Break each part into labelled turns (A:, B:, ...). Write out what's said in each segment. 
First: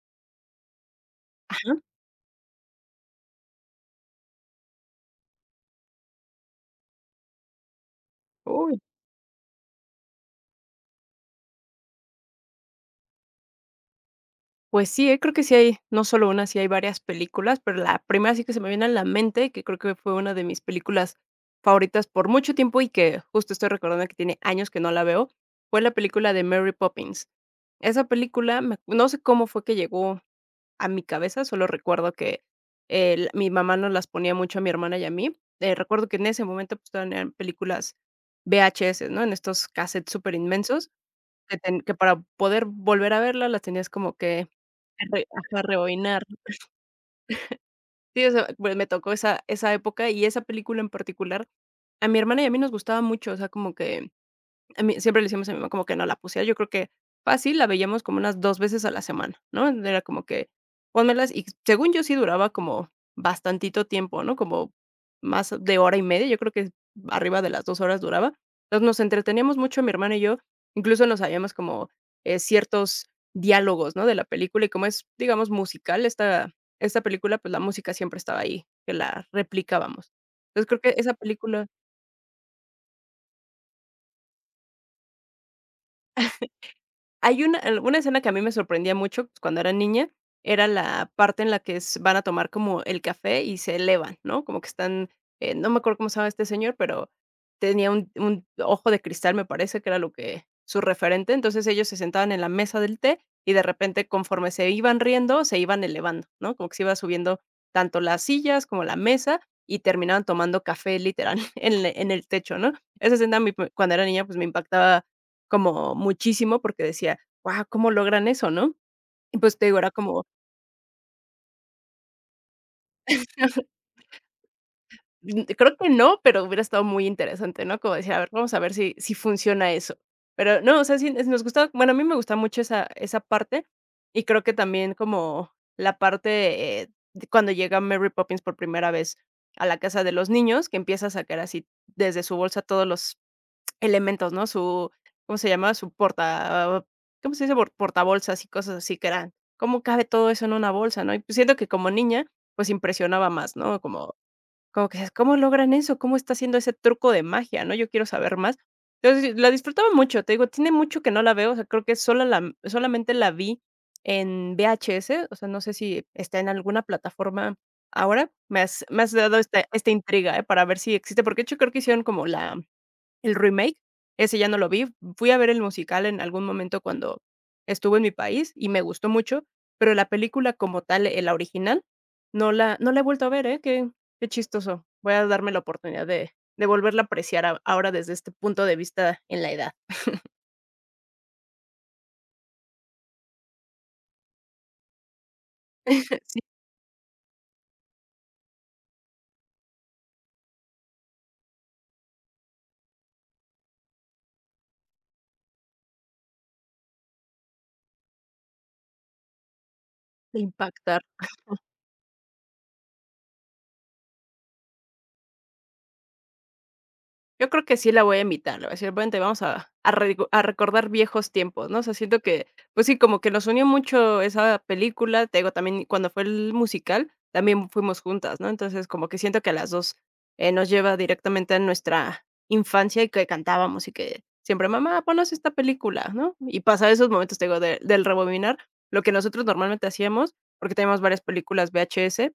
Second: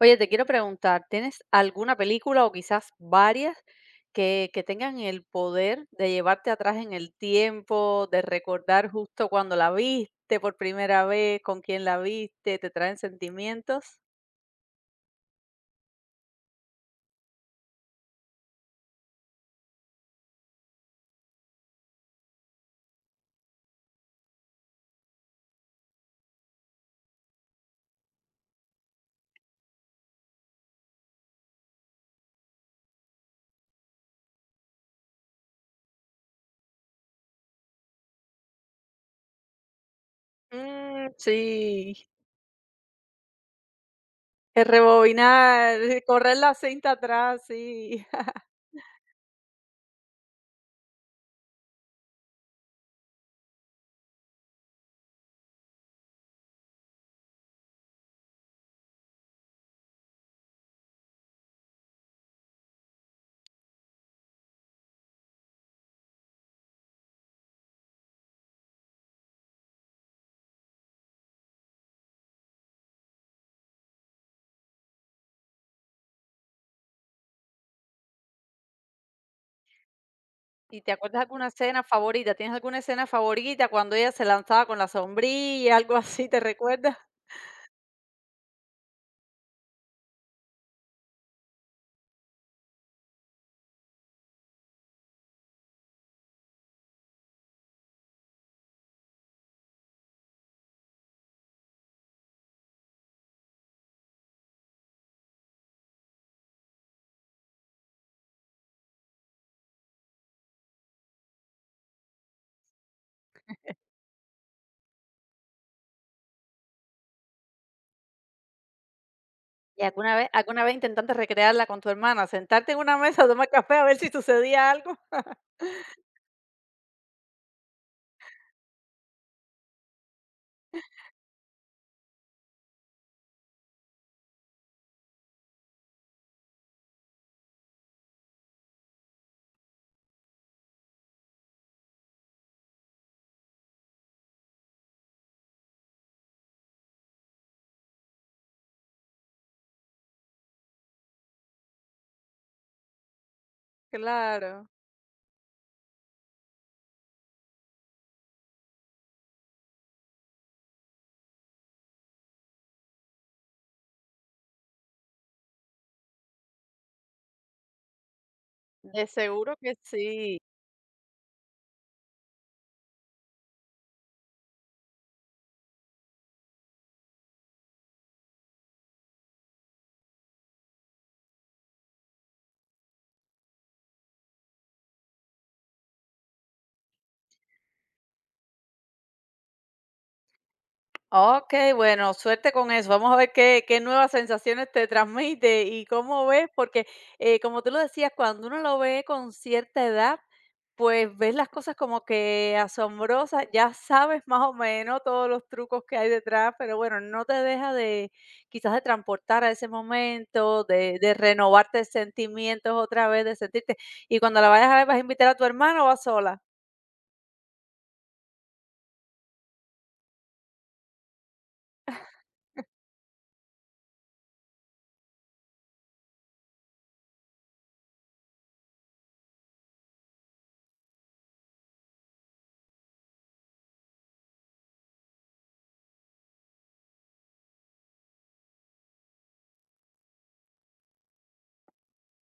A: Oye, te quiero preguntar, ¿tienes alguna película o quizás varias que, tengan el poder de llevarte atrás en el tiempo, de
B: Uy,
A: recordar justo cuando la viste por primera vez, con quién la viste, te traen sentimientos?
B: pues sí, creo que sí hay, no solo una, sí hay varias películas, pero la primera sí que se me viene a la mente, que creo que fue una de mis películas favoritas por mucho tiempo y que justo estoy recordando que tiene años que no la veo, fue la película de Mary Poppins. Esa película, no sé cómo fue que llegó a mi cabeza, solo recuerdo que mi mamá nos las ponía mucho a mi hermana y a mí. Recuerdo que en ese momento pues, todavía eran películas VHS, ¿no? En estos cassettes súper inmensos,
A: Mm,
B: que
A: sí,
B: para poder volver a verla las tenías como que
A: es
B: A re ajá,
A: rebobinar,
B: rebobinar.
A: correr la cinta atrás, sí.
B: Sí, o sea, pues, me tocó esa época, y esa película en particular, a mi hermana y a mí nos gustaba mucho, o sea, como que a mí siempre le decíamos a mi mamá como que no la pusiera, yo creo que fácil la veíamos como unas 2 veces a la semana, ¿no? Era como que pónmelas y según yo sí duraba como bastantito tiempo, ¿no? Como más de hora y media, yo creo que arriba de las 2 horas duraba. Entonces, nos entreteníamos mucho mi hermana y yo, incluso nos sabíamos como, ciertos diálogos, ¿no? De la película y como es, digamos, musical esta película, pues, la música siempre estaba ahí, que la replicábamos. Entonces, creo
A: ¿Y te
B: que esa
A: acuerdas alguna
B: película.
A: escena favorita? ¿Tienes alguna escena favorita cuando ella se lanzaba con la sombrilla, algo así, te recuerdas?
B: Hay una escena que a mí me sorprendía mucho cuando era niña, era la parte en la que s van a tomar como el café y se elevan, ¿no? Como que están, no me acuerdo cómo se llama este señor, pero tenía un ojo de cristal, me parece que era lo que su referente. Entonces, ellos se sentaban en la mesa del té y de repente, conforme se iban riendo, se iban elevando, ¿no? Como que se iba subiendo tanto las sillas como la mesa y terminaban tomando café literal en el techo, ¿no? Esa escena a mí, cuando era niña, pues me impactaba como muchísimo, porque decía: "Guau, ¿cómo logran eso?", ¿no? Y, pues, te digo,
A: ¿Y
B: era como,
A: alguna vez intentaste recrearla con tu hermana? ¿Sentarte en una mesa tomar café a ver si sucedía algo?
B: creo que no, pero hubiera estado muy interesante, ¿no? Como decía, a ver, vamos a ver si funciona eso. Pero no, o sea, sí, nos gusta, bueno, a mí me gusta mucho esa parte, y creo que también como la parte, de cuando llega Mary Poppins por primera vez a la casa de los niños, que empieza a sacar así desde su bolsa todos los elementos, ¿no? Su ¿cómo se llama? Su porta, ¿cómo se dice? Portabolsas y cosas así que eran, ¿cómo cabe todo eso en una bolsa, no? Y pues siento que como niña, pues impresionaba más, ¿no? Como
A: Claro.
B: como que decías: "¿Cómo logran eso? ¿Cómo está haciendo ese truco de magia?", ¿no? Yo quiero saber más. Entonces, la disfrutaba mucho, te digo, tiene mucho que no la veo, o sea, creo que solamente la vi en VHS, o sea, no sé si está en alguna plataforma ahora. Me
A: De
B: has dado
A: seguro
B: esta
A: que
B: esta intriga,
A: sí.
B: ¿eh? Para ver si existe, porque de hecho creo que hicieron como la el remake, ese ya no lo vi. Fui a ver el musical en algún momento cuando estuve en mi país y me gustó mucho, pero la película como tal, la original, no la he vuelto a ver, ¿eh? Qué chistoso. Voy a darme la oportunidad de volverla a apreciar a ahora desde este punto de vista en la edad,
A: Okey, bueno, suerte con eso. Vamos a ver qué nuevas sensaciones te transmite y cómo ves, porque, como tú lo decías, cuando uno lo ve con cierta edad, pues ves las cosas como que asombrosas, ya sabes más o menos todos los trucos que hay detrás, pero bueno, no te deja de, quizás, de transportar a ese
B: de
A: momento, de
B: impactar.
A: renovarte sentimientos otra vez, de sentirte. Y cuando la vayas a ver, ¿vas a invitar a tu hermano o vas sola?
B: Yo creo que sí la voy a invitar, le voy a decir: "Vente, vamos a recordar viejos tiempos", ¿no? O sea, siento que, pues sí, como que nos unió mucho esa película, te digo, también cuando fue el musical, también fuimos juntas, ¿no? Entonces, como que siento que a las 2 nos lleva directamente a nuestra infancia y que cantábamos y que siempre: "Mamá, ponnos esta película", ¿no? Y pasar esos momentos, te digo, de del rebobinar, lo que nosotros normalmente hacíamos, porque teníamos varias películas VHS,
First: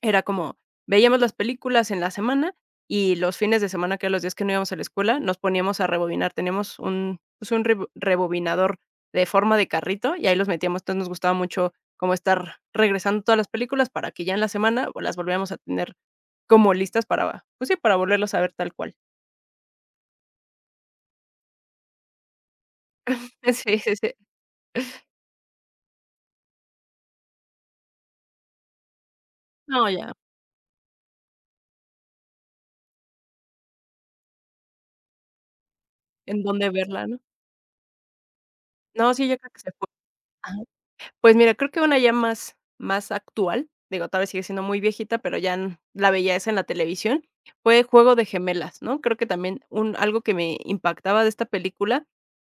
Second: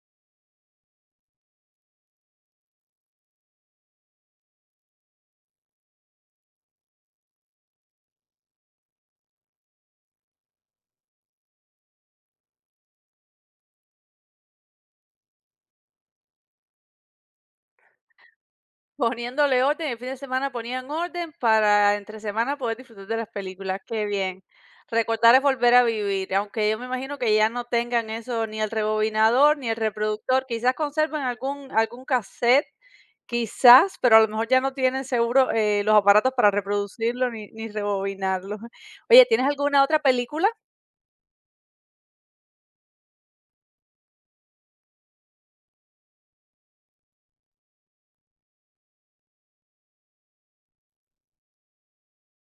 B: era como, veíamos las películas en la semana y los fines de semana, que eran los días que no íbamos a la escuela, nos poníamos a rebobinar. Teníamos un, pues, un rebobinador de forma de carrito y ahí los metíamos. Entonces nos gustaba mucho como estar regresando todas las películas para que ya en la semana o las volviéramos a tener como listas para, pues sí, para volverlas a ver tal cual.
A: Poniéndole orden, el fin de semana ponían orden para entre semana poder disfrutar de las
B: Sí,
A: películas,
B: sí,
A: qué
B: sí.
A: bien. Recordar es volver a vivir, aunque yo me imagino que ya no tengan eso ni el rebobinador ni el
B: No, ya,
A: reproductor, quizás conserven algún casete, quizás, pero a lo mejor ya no tienen seguro, los aparatos
B: en
A: para
B: dónde verla, ¿no?
A: reproducirlo ni rebobinarlo.
B: No,
A: Oye,
B: sí, yo
A: ¿tienes
B: creo que se
A: alguna
B: fue.
A: otra película?
B: Pues mira, creo que una ya más actual, digo, tal vez sigue siendo muy viejita, pero ya n la veía esa en la televisión, fue Juego de Gemelas, ¿no? Creo que también un algo que me impactaba de esta película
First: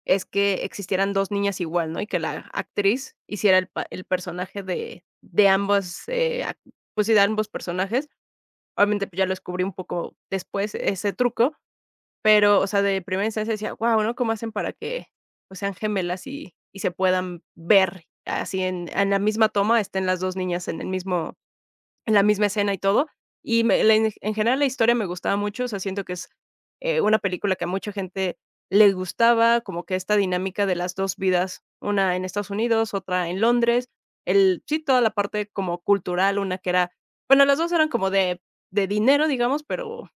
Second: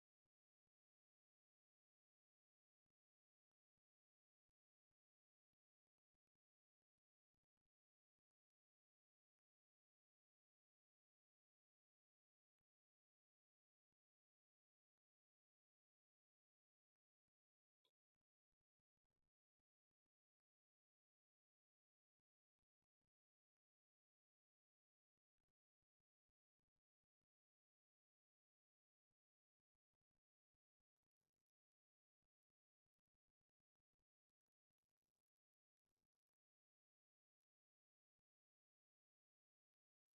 B: es que existieran 2 niñas igual, ¿no? Y que la actriz hiciera el personaje de ambos, ac pues sí, de ambos personajes. Obviamente, pues, ya lo descubrí un poco después ese truco, pero, o sea, de primera instancia decía: "Guau, ¿no? ¿Cómo hacen para que, pues, sean gemelas y se puedan ver así en la misma toma, estén las 2 niñas en el mismo en la misma escena y todo?". Y me la en general la historia me gustaba mucho, o sea, siento que es, una película que a mucha gente le gustaba, como que esta dinámica de las 2 vidas, una en Estados Unidos, otra en Londres, el sí, toda la parte como cultural, una que era, bueno, las 2 eran como de dinero, digamos, pero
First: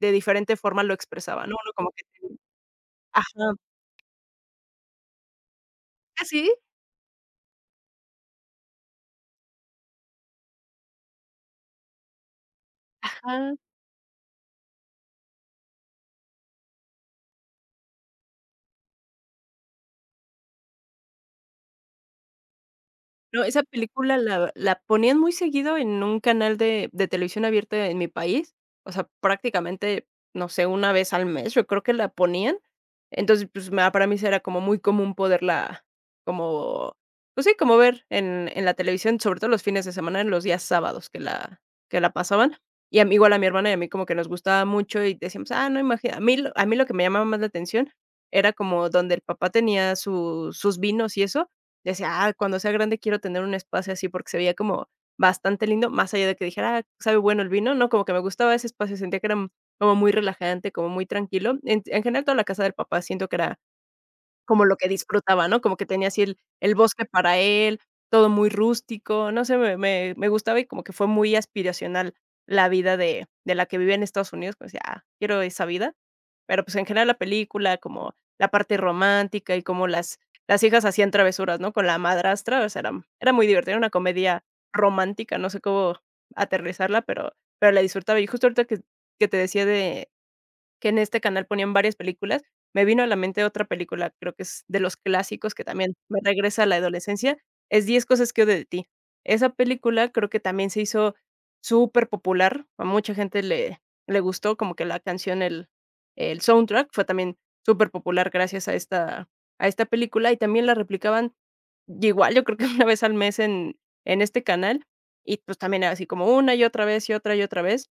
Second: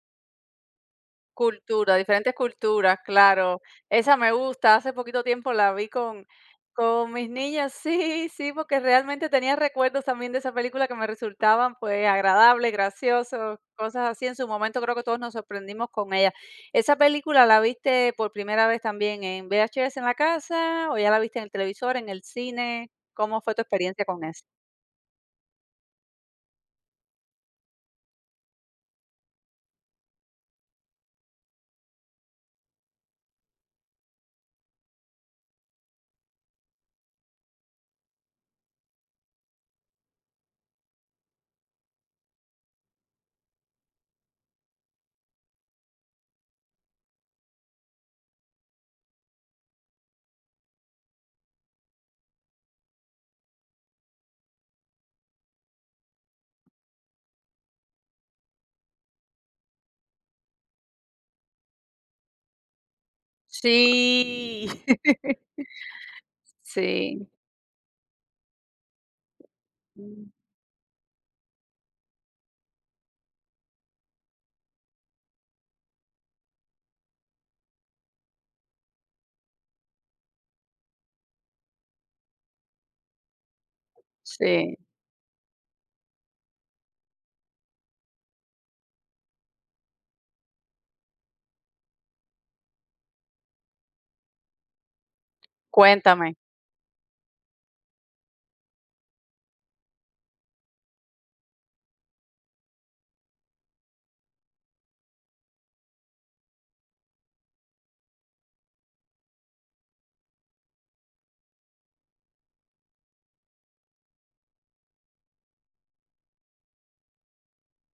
B: de diferente forma lo expresaba, ¿no? Uno como
A: Cultura,
B: que
A: diferentes
B: ten-.
A: culturas,
B: Ajá.
A: claro. Esa me gusta, hace poquito tiempo la vi
B: ¿Ah,
A: con
B: sí?
A: mis niñas. Sí, sí, porque realmente tenía recuerdos también de esa película que me resultaban, pues, agradables,
B: Ajá.
A: graciosos, cosas así. En su momento creo que todos nos sorprendimos con ella. ¿Esa película la viste por primera vez también en VHS en la casa o ya la viste en el televisor, en el cine? ¿Cómo
B: No,
A: fue
B: esa
A: tu experiencia
B: película
A: con eso?
B: la ponían muy seguido en un canal de televisión abierta en mi país, o sea, prácticamente, no sé, 1 vez al mes, yo creo que la ponían. Entonces, pues, ma para mí sí era como muy común poderla como, pues sí, como ver en la televisión, sobre todo los fines de semana, en los días sábados que la pasaban. Y a mí, igual a mi hermana y a mí como que nos gustaba mucho y decíamos: "Ah, no, imagina a mí lo que me llamaba más la atención era como donde el papá tenía su sus vinos y eso". Decía: "Ah, cuando sea grande quiero tener un espacio así", porque se veía como bastante lindo, más allá de que dijera: "Ah, sabe bueno el vino", no, como que me gustaba ese espacio, sentía que era como muy relajante, como muy tranquilo. En general, toda la casa del papá siento que era como
A: Sí.
B: lo que disfrutaba, ¿no? Como que tenía así el bosque
A: Sí,
B: para él, todo muy rústico, no sé, me
A: mm,
B: gustaba y como que fue muy aspiracional la vida de la que vivía en Estados Unidos, pues decía: "Ah, quiero esa vida". Pero, pues, en general la película, como la parte romántica y como las hijas hacían travesuras, ¿no?, con la madrastra, o sea, era era muy divertida, era una comedia
A: sí.
B: romántica, no sé cómo aterrizarla, pero la disfrutaba. Y justo ahorita que te decía de que en este canal ponían varias películas, me vino a la mente otra película, creo que es de los clásicos que también me
A: Cuéntame.
B: regresa a la adolescencia, es diez cosas que odio de ti. Esa película creo que también se hizo superpopular, a mucha gente le gustó, como que la canción, el soundtrack fue también superpopular gracias a esta película, y también la replicaban y igual, yo creo que una vez al mes en este canal, y, pues, también era así como una y otra vez, y otra vez.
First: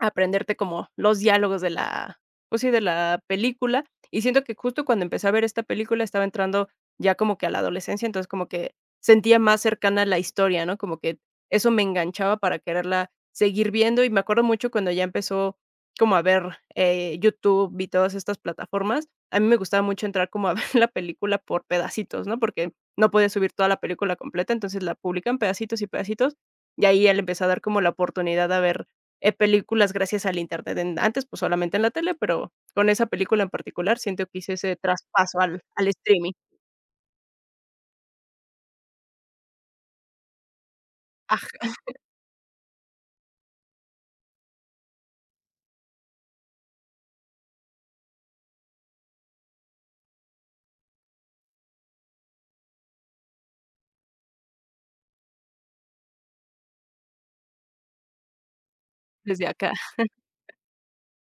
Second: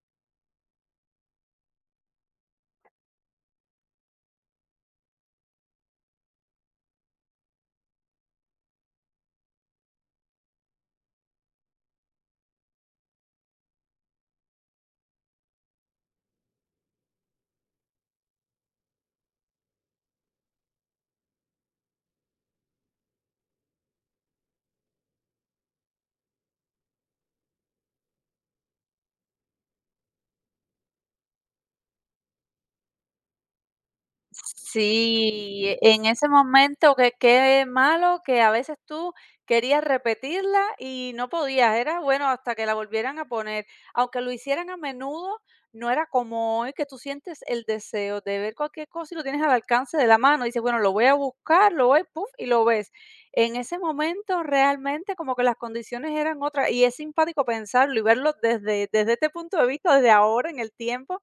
B: Aprenderte como los diálogos de la, pues sí, de la película, y siento que justo cuando empecé a ver esta película estaba entrando ya como que a la adolescencia, entonces como que sentía más cercana la historia, ¿no? Como que eso me enganchaba para quererla seguir viendo, y me acuerdo mucho cuando ya empezó como a ver, YouTube y todas estas plataformas, a mí me gustaba mucho entrar como a ver la película por pedacitos, ¿no? Porque no podía subir toda la película completa, entonces la publican pedacitos y pedacitos, y ahí ya le empecé a dar como la oportunidad a ver películas gracias al Internet. En antes, pues, solamente en la tele, pero con esa película en particular siento que hice ese traspaso al
A: Sí,
B: al
A: en ese
B: streaming.
A: momento que qué malo que a veces tú querías repetirla y no
B: Ajá,
A: podías, era bueno hasta que la volvieran a poner, aunque lo hicieran a menudo. No era como hoy que tú sientes el deseo de ver cualquier cosa y lo tienes al alcance de la mano, dices, bueno, lo voy a buscar, lo voy, puff, y lo ves. En ese momento realmente como que las condiciones eran otras y es simpático pensarlo y verlo desde, desde este
B: desde
A: punto de
B: acá.
A: vista, desde ahora en el tiempo,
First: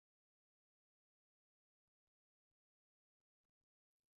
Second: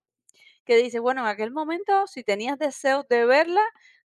A: que dices, bueno, en aquel momento, si tenías deseos de verla,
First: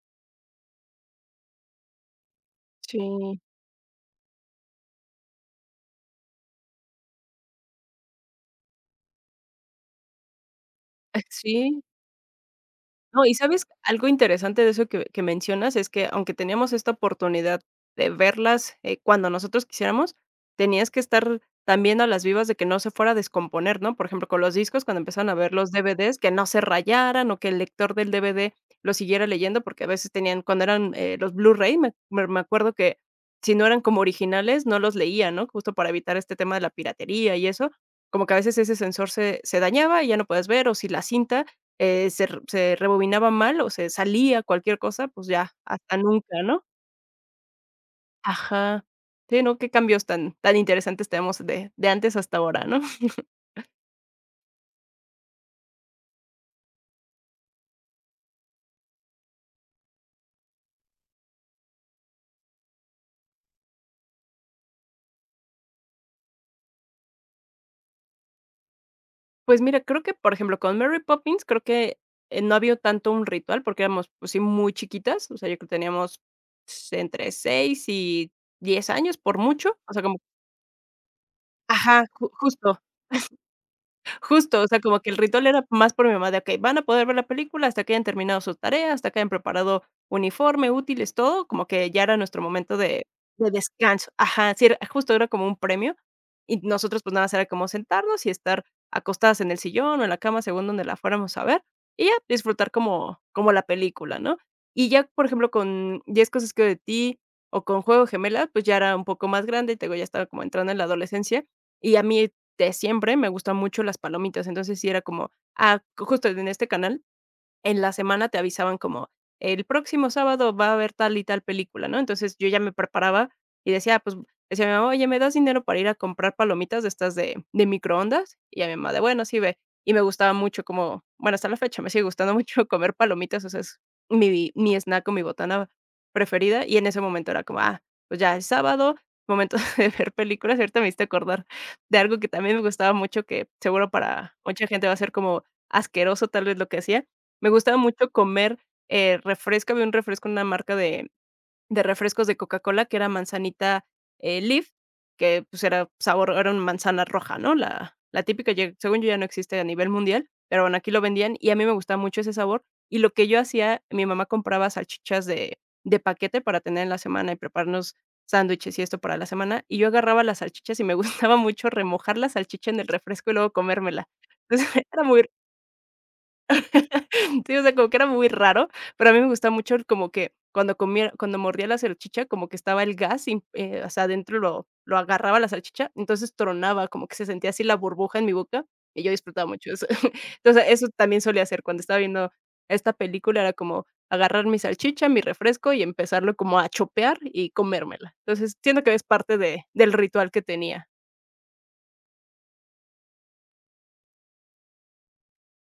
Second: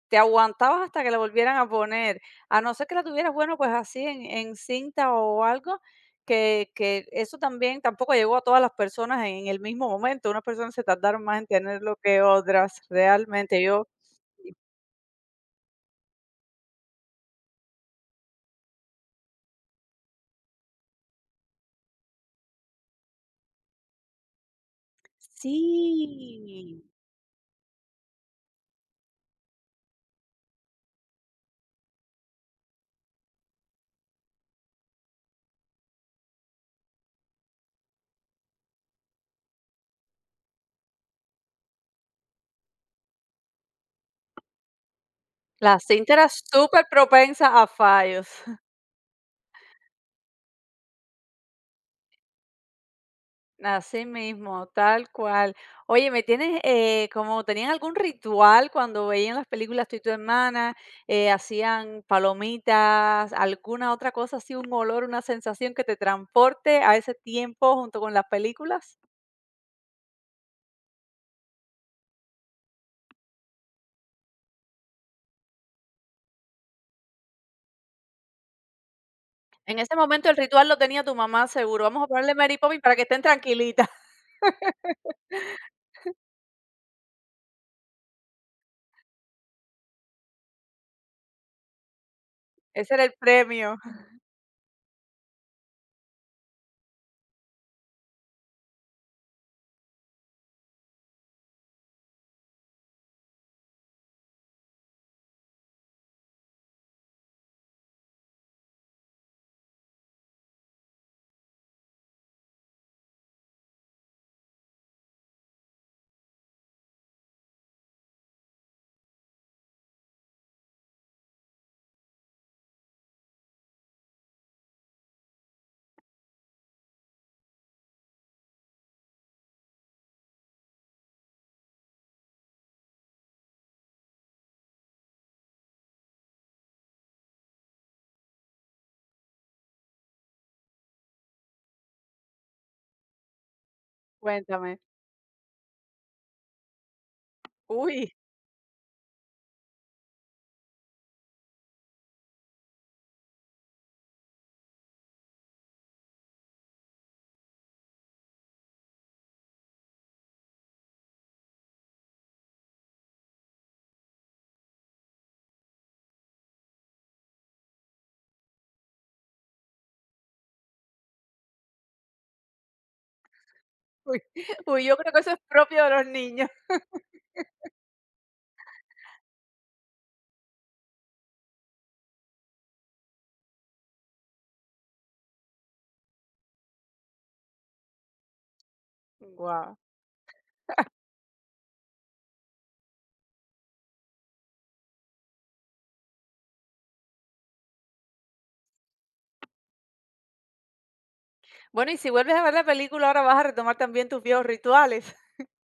A: te aguantabas hasta que la volvieran a poner. A no ser que
B: Sí,
A: la tuvieras, bueno, pues así en cinta o algo, que, eso también tampoco llegó a todas las personas en el mismo momento. Unas personas se tardaron más en
B: sí.
A: tenerlo que otras,
B: No, y
A: realmente.
B: ¿sabes?
A: Yo,
B: Algo interesante de eso que mencionas es que, aunque teníamos esta oportunidad de verlas, cuando nosotros quisiéramos, tenías que estar también a las vivas de que no se fuera a descomponer, ¿no? Por ejemplo, con los discos, cuando empezaron a ver los DVDs, que no se
A: sí,
B: rayaran o que el lector del DVD lo siguiera leyendo, porque a veces tenían cuando eran, los Blu-ray, me acuerdo que si no eran como originales, no los leía, ¿no? Justo para evitar este tema de la piratería y eso, como que a veces ese sensor se dañaba y ya no puedes ver, o si la cinta se rebobinaba mal o se salía cualquier cosa, pues ya,
A: la
B: hasta
A: cinta era
B: nunca, ¿no?
A: súper propensa a fallos.
B: Ajá. Sí, no, qué cambios tan tan interesantes tenemos de antes hasta ahora, ¿no?
A: Así mismo, tal cual. Oye, ¿me tienes como tenían algún ritual cuando veían las películas tú y tu hermana? ¿Hacían palomitas, alguna otra cosa así, un olor, una sensación que te transporte a ese tiempo junto con las películas?
B: Pues mira, creo que, por ejemplo, con Mary Poppins creo que, no había tanto un ritual porque éramos, pues sí, muy chiquitas, o sea, yo creo que teníamos entre 6 y 10 años por mucho,
A: En
B: o
A: ese
B: sea, como
A: momento el ritual lo tenía tu mamá seguro. Vamos
B: ajá,
A: a
B: ju
A: ponerle Mary
B: justo.
A: Poppins para que estén tranquilitas.
B: Justo, o sea, como que el ritual era más por mi mamá de: "Okey, van a poder ver la película hasta que hayan terminado su tarea, hasta que hayan preparado uniforme, útiles, todo", como que ya era nuestro momento
A: Ese era
B: de
A: el premio.
B: descanso. Ajá, sí, era justo era como un premio, y nosotros, pues, nada más era como sentarnos y estar acostadas en el sillón o en la cama, según donde la fuéramos a ver, y ya disfrutar como la película, ¿no? Y ya, por ejemplo, con diez cosas que odio de ti o con Juego de Gemelas, pues, ya era un poco más grande, y te digo, ya estaba como entrando en la adolescencia, y a mí de siempre me gustan mucho las palomitas, entonces sí era como, ah, justo en este canal en la semana te avisaban como, el próximo sábado va a haber tal y tal película, ¿no? Entonces yo ya me preparaba y decía, pues, decía mi mamá, oye, ¿me das dinero para ir a comprar palomitas de estas de microondas? Y ya mi mamá, de bueno, sí ve. Y me gustaba mucho como, bueno, hasta la fecha me sigue gustando mucho comer palomitas, o sea, es mi snack o mi botana preferida. Y en ese momento era como, ah, pues ya es sábado, momento de ver películas. Ahorita me hiciste acordar de algo que también me gustaba mucho, que seguro para mucha
A: Cuéntame.
B: gente va a ser como asqueroso tal vez lo que hacía, me gustaba mucho
A: Uy,
B: comer, refresco, había un refresco, una marca de refrescos de Coca-Cola que era manzanita, Lief, que, pues, era sabor era una manzana roja, ¿no? La la típica, ya según yo, ya no existe a nivel mundial, pero bueno, aquí lo vendían y a mí me gustaba mucho ese sabor. Y lo que yo hacía, mi mamá compraba salchichas de paquete para tener en la semana y prepararnos sándwiches y esto para la semana, y yo agarraba las salchichas y me gustaba mucho remojar la salchicha en el refresco y luego comérmela.
A: uy,
B: Entonces,
A: uy, yo
B: era
A: creo que
B: muy
A: eso es propio de los niños.
B: sí, o sea, como que era muy raro, pero a mí me gustaba mucho el como que cuando mordía la salchicha, como que estaba el gas y, o sea, adentro lo agarraba la salchicha, entonces tronaba, como que se sentía así la burbuja en mi boca, y yo disfrutaba mucho
A: Guau.
B: eso. Entonces, eso también solía hacer cuando estaba viendo esta película, era como agarrar mi salchicha, mi refresco y empezarlo como a chopear y comérmela. Entonces, siento que es parte de del ritual que tenía.
A: Bueno, y si vuelves a ver la película, ahora vas a retomar también tus viejos rituales.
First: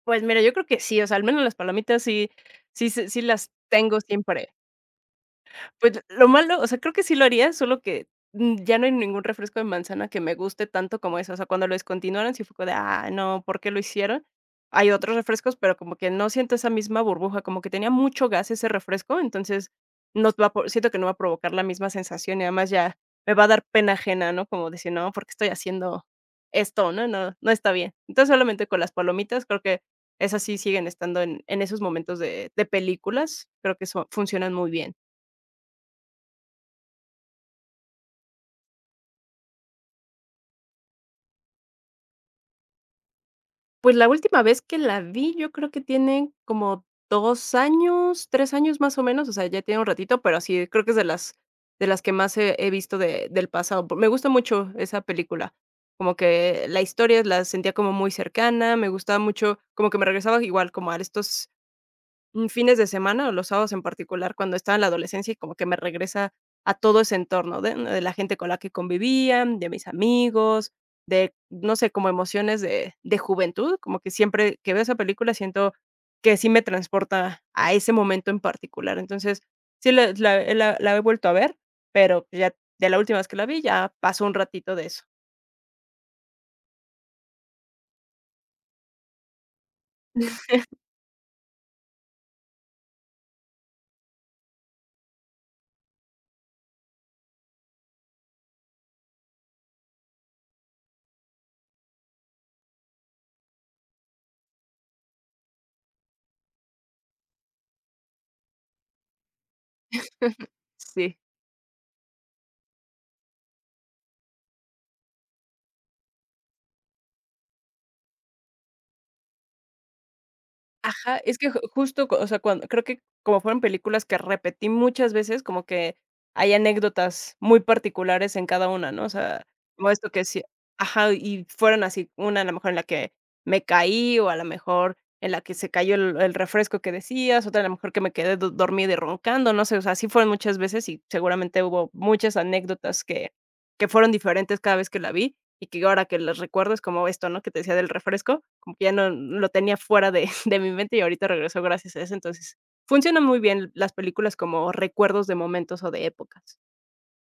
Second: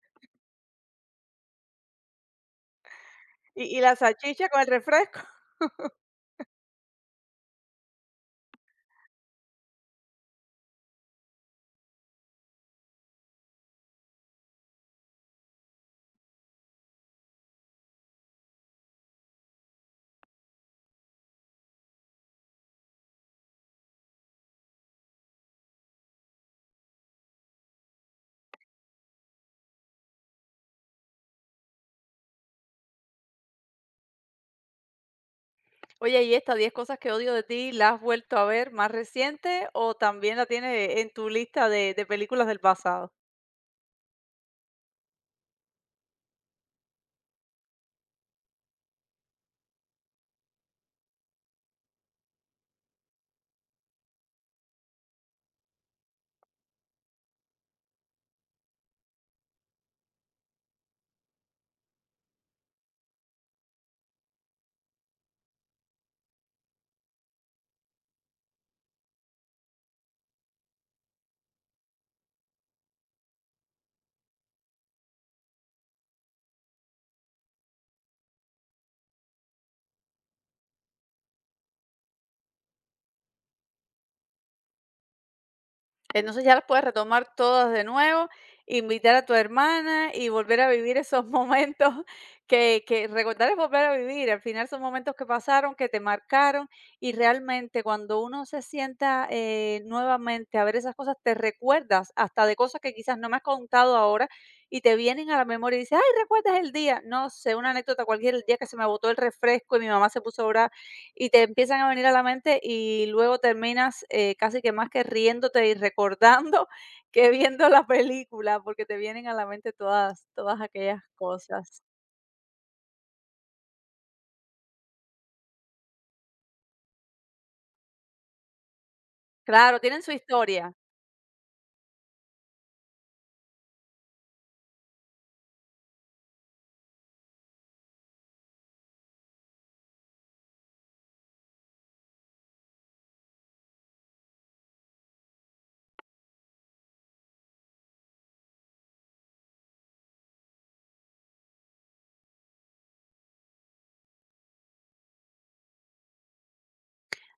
B: Pues mira, yo creo que sí, o sea, al menos las palomitas sí las
A: Y la
B: tengo
A: salchicha
B: siempre.
A: con el refresco.
B: Pues, lo malo o sea, creo que sí lo haría, solo que, mm, ya no hay ningún refresco de manzana que me guste tanto como eso. O sea, cuando lo descontinuaron sí fue como de: "Ah, no, ¿por qué lo hicieron?". Hay otros refrescos, pero como que no siento esa misma burbuja, como que tenía mucho gas ese refresco, entonces no va po siento que no va a provocar la misma sensación y además ya me va a dar pena ajena, ¿no? Como decir: "No, ¿por qué estoy haciendo esto?", ¿no? No, no está bien. Entonces, solamente con las palomitas, creo que esas sí siguen estando en esos momentos de películas, creo que eso funcionan muy bien.
A: Oye, y estas 10 cosas que odio de ti, ¿las has vuelto a ver más reciente o también la tienes en tu lista de películas del pasado?
B: Pues la última vez que la vi, yo creo que tiene como 2 años, 3 años más o menos, o sea, ya tiene un ratito, pero sí, creo que es de las que más he visto de del pasado. Me gusta mucho esa película, como que la historia la sentía como muy cercana, me gustaba mucho, como que me regresaba igual como a estos mm, fines de semana o los sábados en particular, cuando estaba en la adolescencia y como que me regresa a todo ese entorno de ¿no? de la gente con la que convivía, de mis amigos, de, no sé, como emociones de juventud, como que siempre que veo esa película siento que sí me transporta a ese momento en particular. Entonces, sí la he vuelto a ver, pero ya de la última vez que la vi, ya pasó un ratito de eso.
A: Entonces ya las puedes retomar todas de nuevo, invitar a tu hermana y volver a vivir esos momentos que, recordar es volver a vivir. Al final son momentos que pasaron, que te marcaron y realmente cuando uno se sienta nuevamente a ver esas cosas, te recuerdas hasta de cosas que quizás no me has contado ahora y te vienen a la memoria y dices, ay, ¿recuerdas el día? No sé, una anécdota cualquier, el día que se me botó el refresco y mi mamá se puso a,
B: Sí.
A: y te empiezan a venir a la mente y luego terminas, casi que más que riéndote y recordando que viendo la película, porque te vienen a la mente todas, todas aquellas
B: Ajá, es que ju
A: cosas.
B: justo, o sea, cuando creo que como fueron películas que repetí muchas veces, como que hay anécdotas muy particulares en cada una, ¿no? O sea,
A: Claro,
B: como
A: tienen
B: esto
A: su
B: que sí
A: historia.
B: ajá, y fueron así, una a lo mejor en la que me caí, o a lo mejor en la que se cayó el refresco que decías, otra a lo mejor que me quedé do dormida y roncando, no sé, o sea, sí fueron muchas veces y seguramente hubo muchas anécdotas que fueron diferentes cada vez que la vi, y que ahora que las recuerdo es como esto, ¿no? Que te decía del refresco, como que ya no lo tenía fuera de de mi mente y ahorita regresó gracias a eso. Entonces, funcionan muy bien las películas como recuerdos de momentos o de épocas.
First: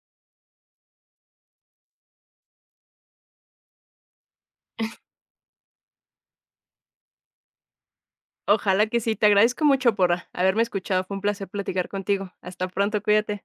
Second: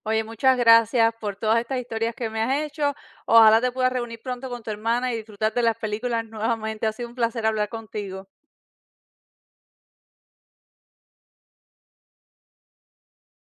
A: Oye, muchas gracias por todas estas historias que me has hecho. Ojalá te puedas reunir pronto con tu hermana y disfrutar de las películas nuevamente. Ha sido un placer hablar contigo.
B: Ojalá que sí. Te agradezco mucho por haberme escuchado. Fue un placer platicar contigo. Hasta pronto, cuídate.